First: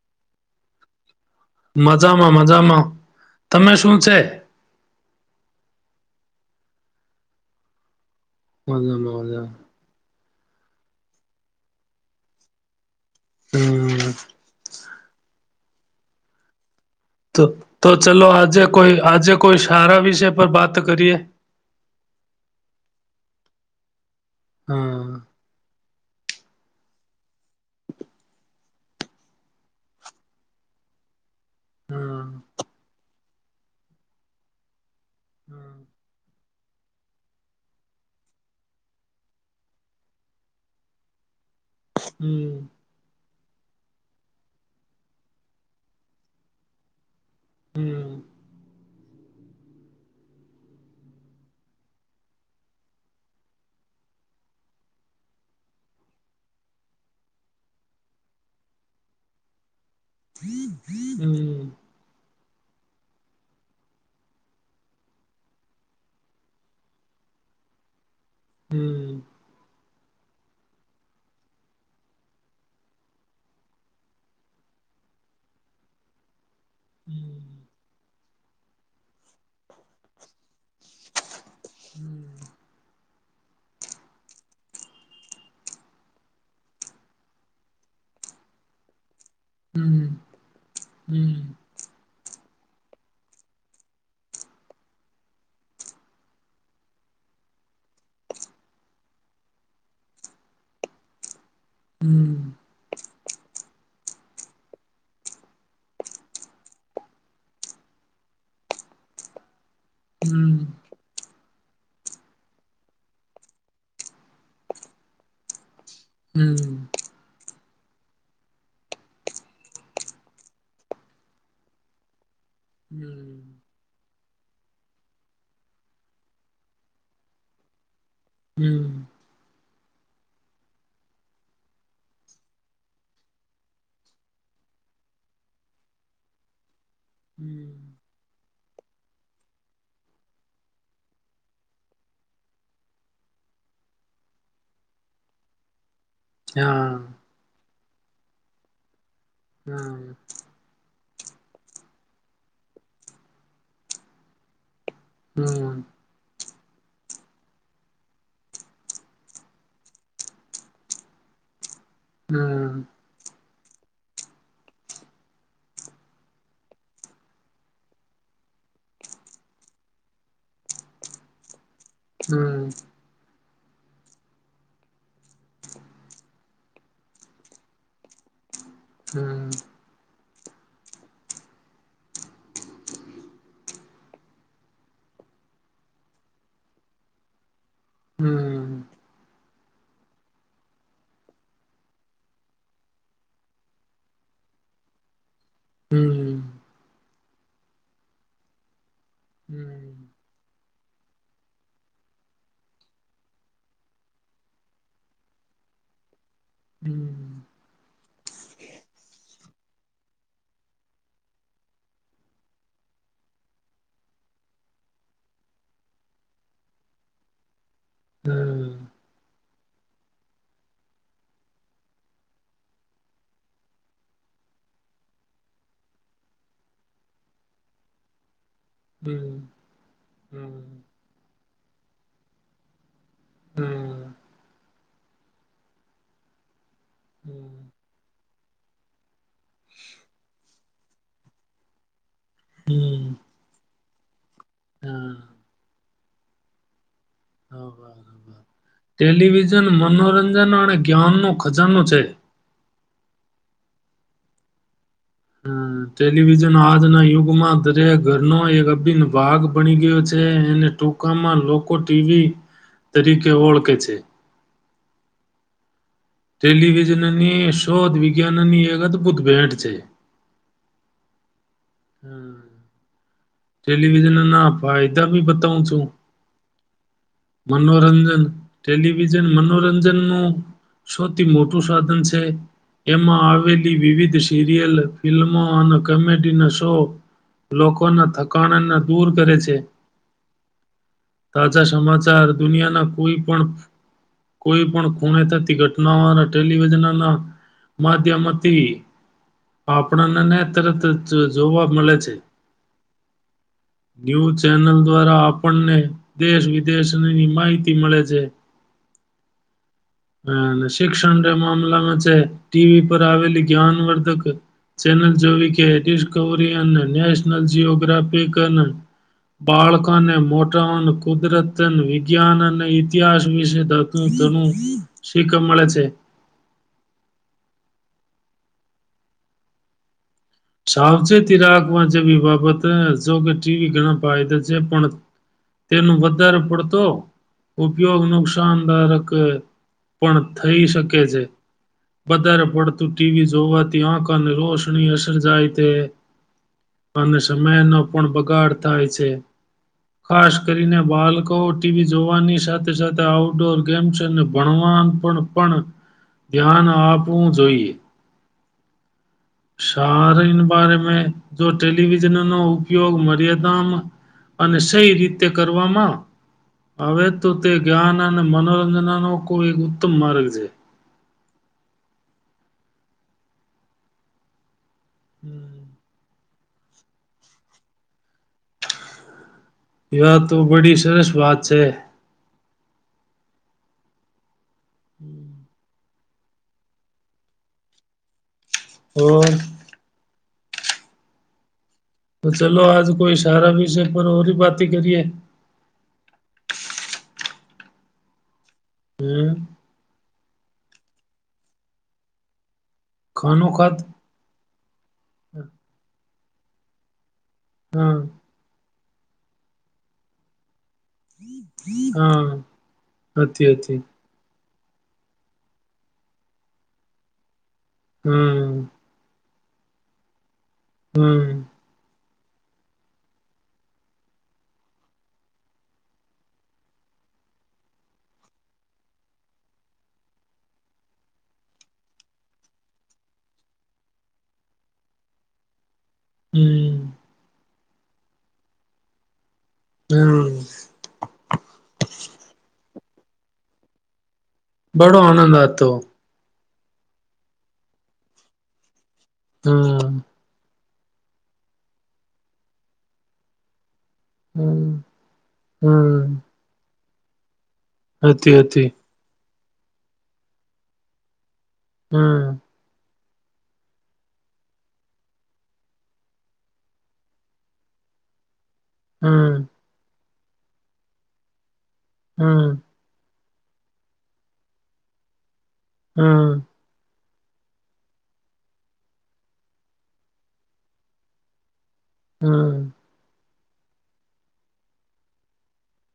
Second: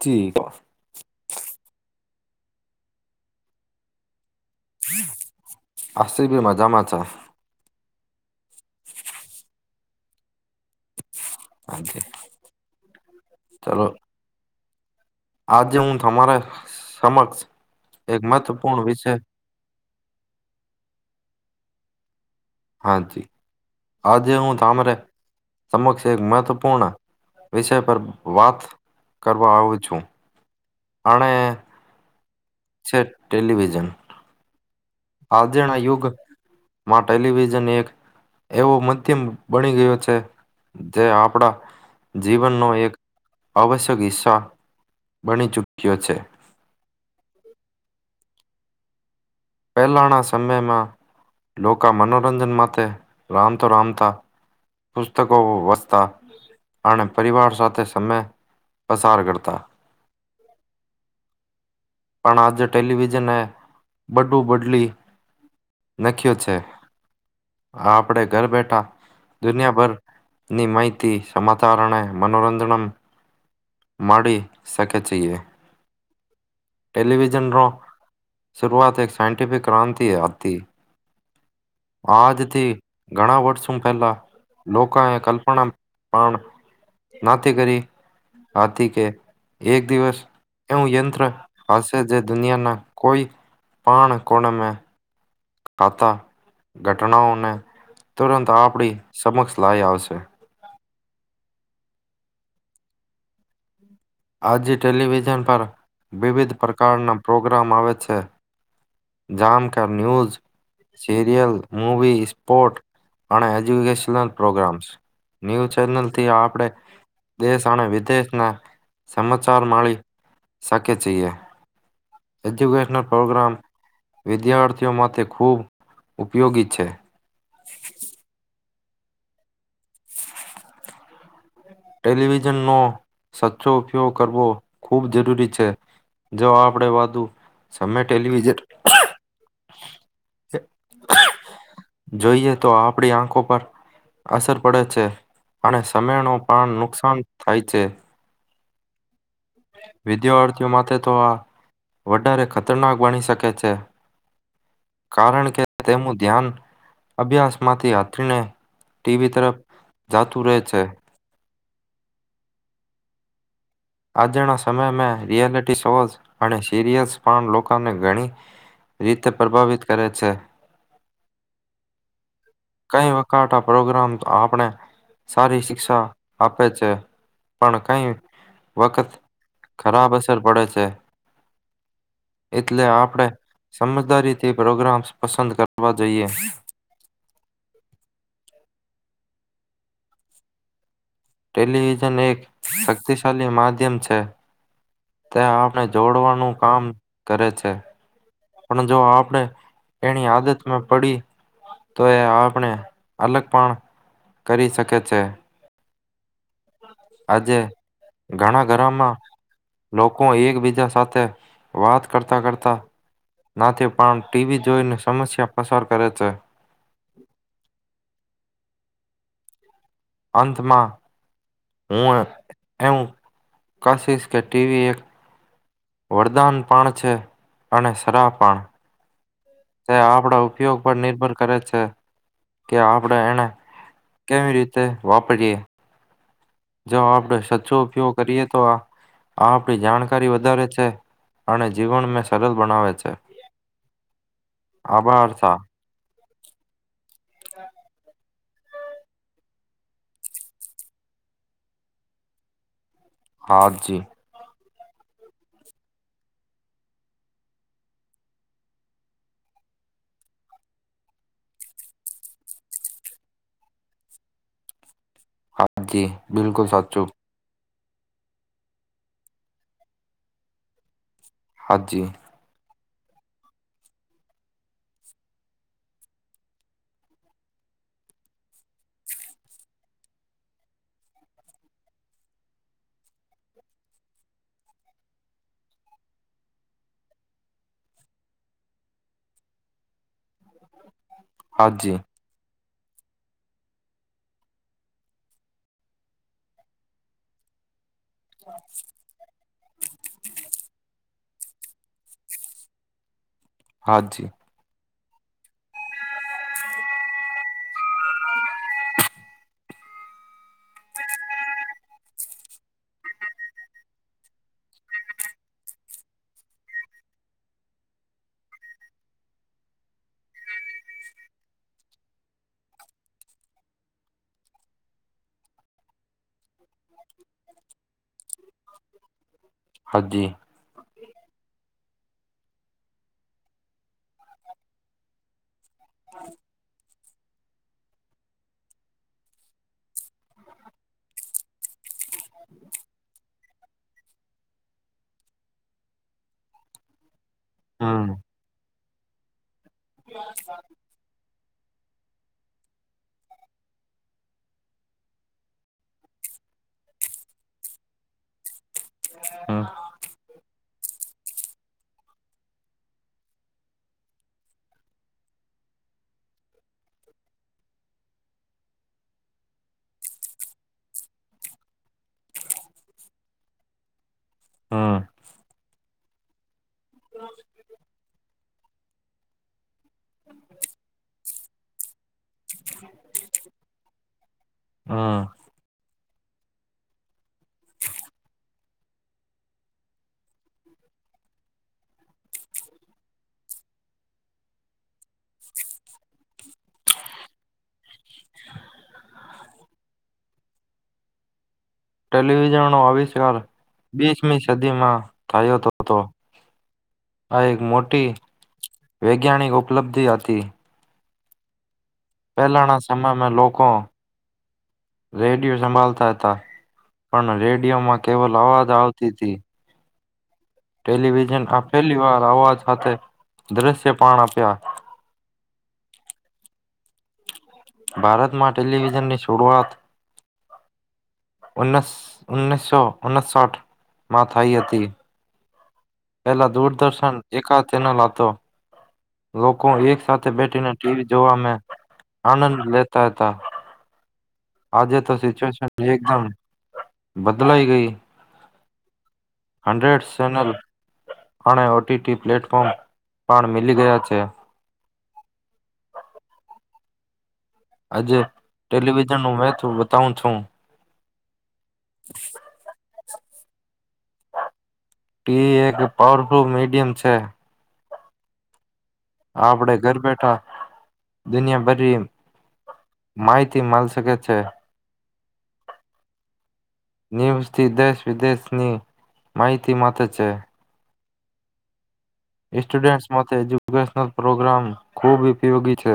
જી. મજામાં મજામાં તમે શું છે. આપડે ભી મજામાં છે. મજામાં મજામાં [unintelligible] ચાલો. હમ આજે હું તમારે. તો સમક્ષ તો એક ચલો આજે મહત્વપૂર્ણ કોઈ વિષય આજે કોઈ સારા વિષય પર વાત કરીએ. હા જી આજે હું તામરે હા સમક્ષ. એક મહત્વપૂર્ણ વિષય પર વાત કરવા આવું છું અને. હા છે. ટેલિવિઝન. આજ જણા યુગ. માં ટેલિવિઝન એક એવો મધ્યમ બની ગયો છે જે આપણા. જીવનનો હમ એક. આવશ્યક હિસ્સા બની ચૂક્યો છે. હમ્મ પહેલાના સમયમાં લોકો મનોરંજન માટે રામતો રામતા પુસ્તકો વચતા અને પરિવાર સાથે સમય પસાર કરતા. હમ્મ પણ આજે ટેલિવિઝનને બડું બદલી નાખ્યો છે આપ. આપડે ઘર બેઠા હમ દુનિયાભર. ની માહિતી સમાચારણે મનોરંજન મળી શકે છીએ. ટેેલીવીજન રો. શરૂઆત એક સાયન્ટિફિક ક્રાંતિ આતિ. આદતે. ઘણા વર્ષો પહેલા લોકો એ કલ્પના પણ નથી કરી હતી કે. એક હમ દિવસ એવું યંત્ર. હમ હમ હાસ્ય જે દુનિયાના કોઈ પણ કોણ મે. ખાતા ઘટનાઓને તુરંત આપણી સમક્ષ લાઇ આવશે. હમ્મ આજે ટેલિવિઝન પર વિવિધ પ્રકારના પ્રોગ્રામ આવે છે જામ કે. કર ન્યૂઝ સીરિયલ. મવી સ્પોર્ટ અને એજ્યુકેશન પ્રોગ્રામ્ ન્યુ. ચેનલ થી આપણેે હમ દેશ. ત વિદેશના. સમાચાર માળિ શકે છેે. એજ્યુકેશનલ હમ પ્રોગ્રામ. વિદ્યાર્થીઓ માટે ખૂબ ઉપયોગી છે. હમ્મ ટેલિવિઝનનો સાચ્ચો ઉપયોગ કરવો ખૂબ જરૂરી છે જો આપણેે વાંધું હમ સમય ટેલિવિઝન. જોઈએ તો આપડી આંખો પર અસર પડે છે અને. તમેણું પાન હા નુકસાન થાય છે. હા વિદ્યારર્થીઓ માટે તો આ. વધારે ખતરનાક બની શકે છે. કારણ કે હમ તેનું ધ્યાન. અભ્યાસમાંથી હાત્રીને ટીવી તરફ જાતું રહે છે. હમ્મ આજના સમય મેં રિયાલિટી શોઝ અને સિરિયલ્સ પણ લોકોને ઘણી રીતે પ્રભાવિત કરે છે. હમ કઈ વા કાટ આપ. પ્રોગ્રામ આપણે સારી શિક્ષા આપે છે પણ કઈ. વકત ખરાબ હશે. પડે છે એટલે આપણે સમજદારીથી પ્રોગ્રામ્ પસંદ કરવા જોઈએ. [inaudible] ટેલિવિઝન એક શક્તિશાળી માધ્યમ છે. ત્યા આપણે હમ હમ હમ જોડવાનું કામ. કરે છે પણ જો આપણે હમ એની આદતમાં પડી તો એ આપણે અલગ પણ કરી શકે છે. આજે ઘણા ઘરમાં લોકો એકબીજા સાથે વાત કરતાં કરતા નથી પણ ટીવી જોઈને સમસ્યા પસાર કરે છે. હમ્મ અંતમાં હું એવું કશશ કે ટીવી એક વરદાનપણ છે અને સરાહપણ [unintelligible] આપડા ઉપયોગ પર નિર્ભર કરે છે કે, આપણેે એને કેવી રીતે વાપરીએ જો આપણે સાચો ઉપયોગ કરીએ તો આ આપણી જાણકારી વધારે છે અને જીવન મેં સરળ બનાવે છે. આભારતા. હા બરાબર ટેલિવિઝન મનોરંજન અને જ્ઞાનનો ખજાનો છે. હા, જી. હમ્મ ટેલિવિઝન આજના યુગમાં દરેક ઘરનો એક અભિન્ન ભાગ બની ગયો છે અનેને ટૂંકામાં લોકો ટીવી તરીકે ઓળખે છે. હાજી બિલકુલ સાચું ટેલિવિઝનની શોધ વિજ્ઞાનની એક અદભૂત ભેટ છે. હાજી હમ્મ ટેલિવિઝનના ફાયદા ભી બતાવું છું. મનોરંજન ટેલિવિઝન મનોરંજનનું સૌથી મોટું સાધન છે એમાં આવેલી વિવિધ સિરિયલ ફિલ્મો અને કોમેડીના શો લોકોના કાણના દૂર કરે છે. તાજા હાજી સમાચાર દુનિયા કોઈ પણ કોઈ પણ ખૂણે થતી ઘટનાઓ અને ટેલિવિઝનનાં માધ્યમથી આપણનને તરતજ જોવા મલે છે. હાજી ન્યૂઝ ચેનલ દ્વારા આપણને દેશ વિદેશની માહિતી મળે છે. શિક્ષણ મામલામાં છે ટીવી પર આવેલી જ્ઞાનવર્ધક ચેનલ જોવી કે ડિસ્કવરી અને નેશનલ જીઓ. ટ્રાફિક અને બાળકોને મોટા અને કુદરત, વિજ્ઞાન અને ઇતિહાસ વિશે ધણું શીખવા મળે છે. હા, જી. સાવચેતી રાખ. જેવી બાબત જો કે ટીવી ઘણા ફાયદા છે, પણ તેનું વધારે પડતો ઉપયોગ નુકસાનદારક પણ થઈ શકે છે. વધારે પડતું ટીવી જો હોવાથી ત્યા આખાની રોશનીયશ જાય તે અને સમય નો પણ હમ બગાડ. થાય છે. ખાસ કરીને બાળકો ટીવી જોવાની સાથે સાથે આઉટડોર ગેમ્સને ભણવા પણ ધ્યાન આપવું જોઈએ. હમ સારીન બારમાં જો ટેલિવિઝન ન ઉપયોગ મર્યાદામાં અને સહી રીતે કરવામાં આવે તો તે જ્ઞાન અને મનોરંજનનો કોઈ એક ઉત્તમ માર્ગ છે. હમ હમ્મ [inaudible] ત્યાં તો બડી સરસ વાત છે. [inaudible] હા હોયે તો ચલો આજ કોઈ સારા વિષય પર ઓરી બાતી કરીએ. હમ્મ ટેલીવિઝન. નો અવિષ્કાર ખાનો ખાત બીસમી સદીમાં થયો હતો. હા એક મોટી. વૈજ્ઞાાનિક ઉપલબ્ધિ હતી. [inaudible] હા પહેલાના સમયમાં હતી લોકો. હતી રેડિયો સંભાળતા હતા પણ રડી યોમાં કેવલ હમ અવાજ આવતી હતી. હમ ટેલિવિઝન આપેલી વાત. અવાજ સાથે દ્રશ્ય પાણ આપ્યા. ભારતમાં ટેલિવિઝનની શરૂઆત. ઉણસ ઉણીસસો ઓણસાઠ માં થઈ હતી. પેલા હમ દૂરદર્શન એકાદ. ચેનલ હતો લોકો એક સાથે હમ બેઠીને ટીવી જોવા મે આનંદ લેતા. ત હતા. બડો આજે તો આનંદ સિચ્યુએશન આતો એકદમ. બદલાઈ ગઈ. હમ હંડ્રેડ સનલ. અને ઓટીટી પ્લેટફોર્મ પણ મીલી ગયા છે હમ્મ હમ્મ આજે ટેલિવિઝન નું મ તો બતાઉ છું. હમ્મ ટીવી એક પાવરફુલ મીડિયમ છે. હમ આપડે ઘર બેઠા. દુનિયા બધ. હમ્મ માહિતી મળ શકે છે. હમ્મ ન્યૂઝથી દેશ વિદેશની માહિતી મતે છે. હમ સ્ટુડેન્ટસ માતે એજીયું એજ્યુકેશનલ પ્રોગ્રામ ખૂબ ઉપયોગી છે.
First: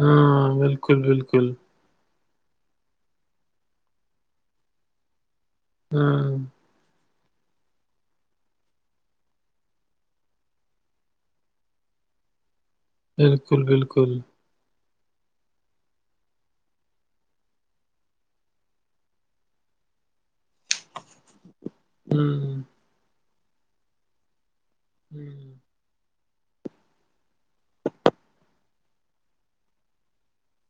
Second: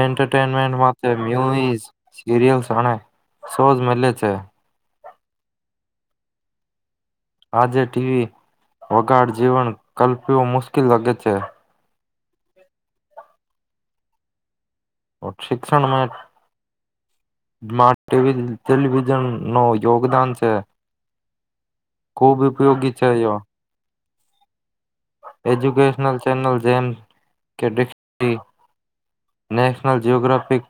હા એન્ટરટેઇનમેન્ટ બિલકુલ માટે બિલકુલ મ્યુઇઝ સિરિયલ્સ અને શોઝ મિલે છે. હમ્મ આજે ટીવી વગાડ જીવન કલ્પ્યું મુશ્કેલ લાગે છે. બિલકુલ બિલકુલ. શિક્ષણમાં ટેલી ટેલિવિઝન નું યોગદાન છે. ખૂબ હમ ઉપયોગી છે યો હમ એજ્યુકેશનલ છે. ચૅનલ જે કે ડીક્ષનારી નેશનલ જઓગ્રાફિક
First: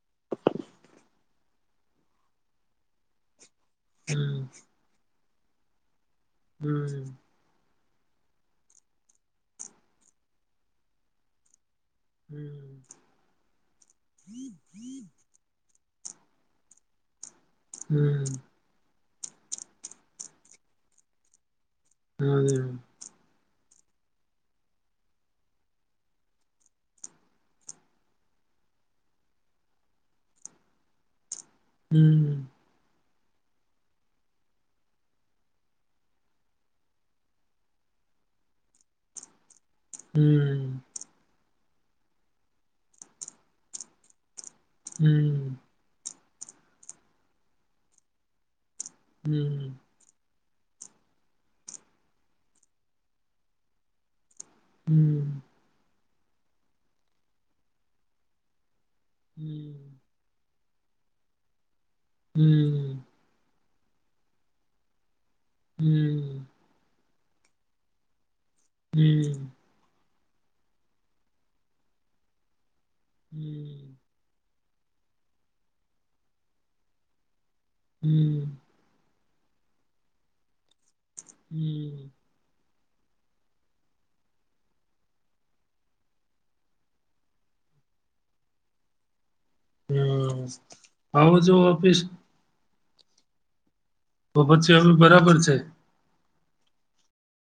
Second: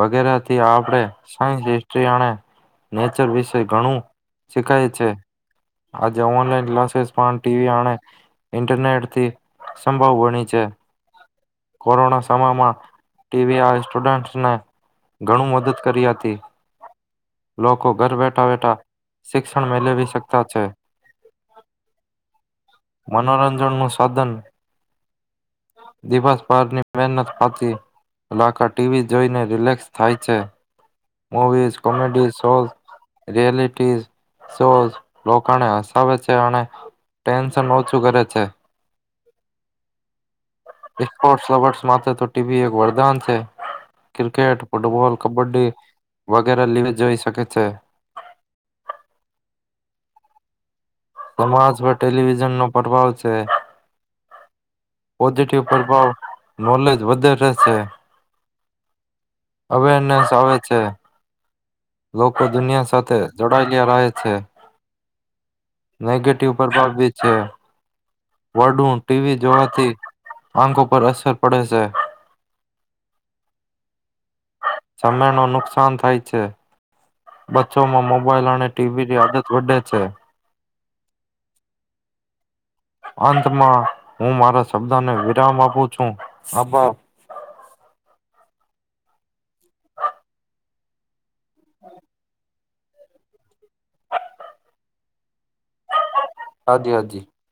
વગેરેથી આપણે સાયન્સ હિસ્ટ્રી અને નેચર વિશે. ઘણું હમ શીખાય છે. આજે ઓનલાઈન હમ ક્લાસસ પણ ટીવી એને ઇન્ટરનેટ થી સંભવ બણી છે. કોરોના સમયમાં ટીવી આ સ્ટુડને ઘણું મદદ. કરી હતી. લોકો હમ ઘર બેઠા બેઠા. શિક્ષણ મેળવી શકતા છે. હમ્મ [unintelligible] સાધન દિવસ પારની મહેનત પાતી આખા ટીવી જોઈને રિલેક્સ થાય છે. મૂવીઝ કોમેડી હમ શોઝ. રિયાલિટીઝ શોઝ લોકોને હસાવે છે અને ટેન્શન ઓછું કરે છે. હમ [unintelligible] તો ટીવી એક વરદાન છે કે ક્રિકેટ ફુટબોલ કબડ્ડી. વગેરે લીવી જોઈ શકે છે. હમ્મ સમાજ પર ટેલિવિઝનનો પ્રભાવ છે. હમ પોઝિટિવ પ્રભાવ. નોલેજ વધારે છે. અવેરનેસ આવે. છે. હમ લોકો દુનિયા હમ સાથે જોડ. [unintelligible] હમ નેગેટિવ પ્રભાવિત છે. વધુ ટીવી હમ જોવાથી આંખો પર અસર પડેશે હમ્મ સામાનનું નુકસાન થાય છે. બચ્ચોમાં મોબાઈલ હમ અને ટીવીની આદત જોડે છે. હમ્મ અંતમાં હું મારા શબ્દને વિરામ આપું છું આભાર હમ્મ આવજો ઓફિસ તો પછી અવે બરાબર છે. હાજી હાજી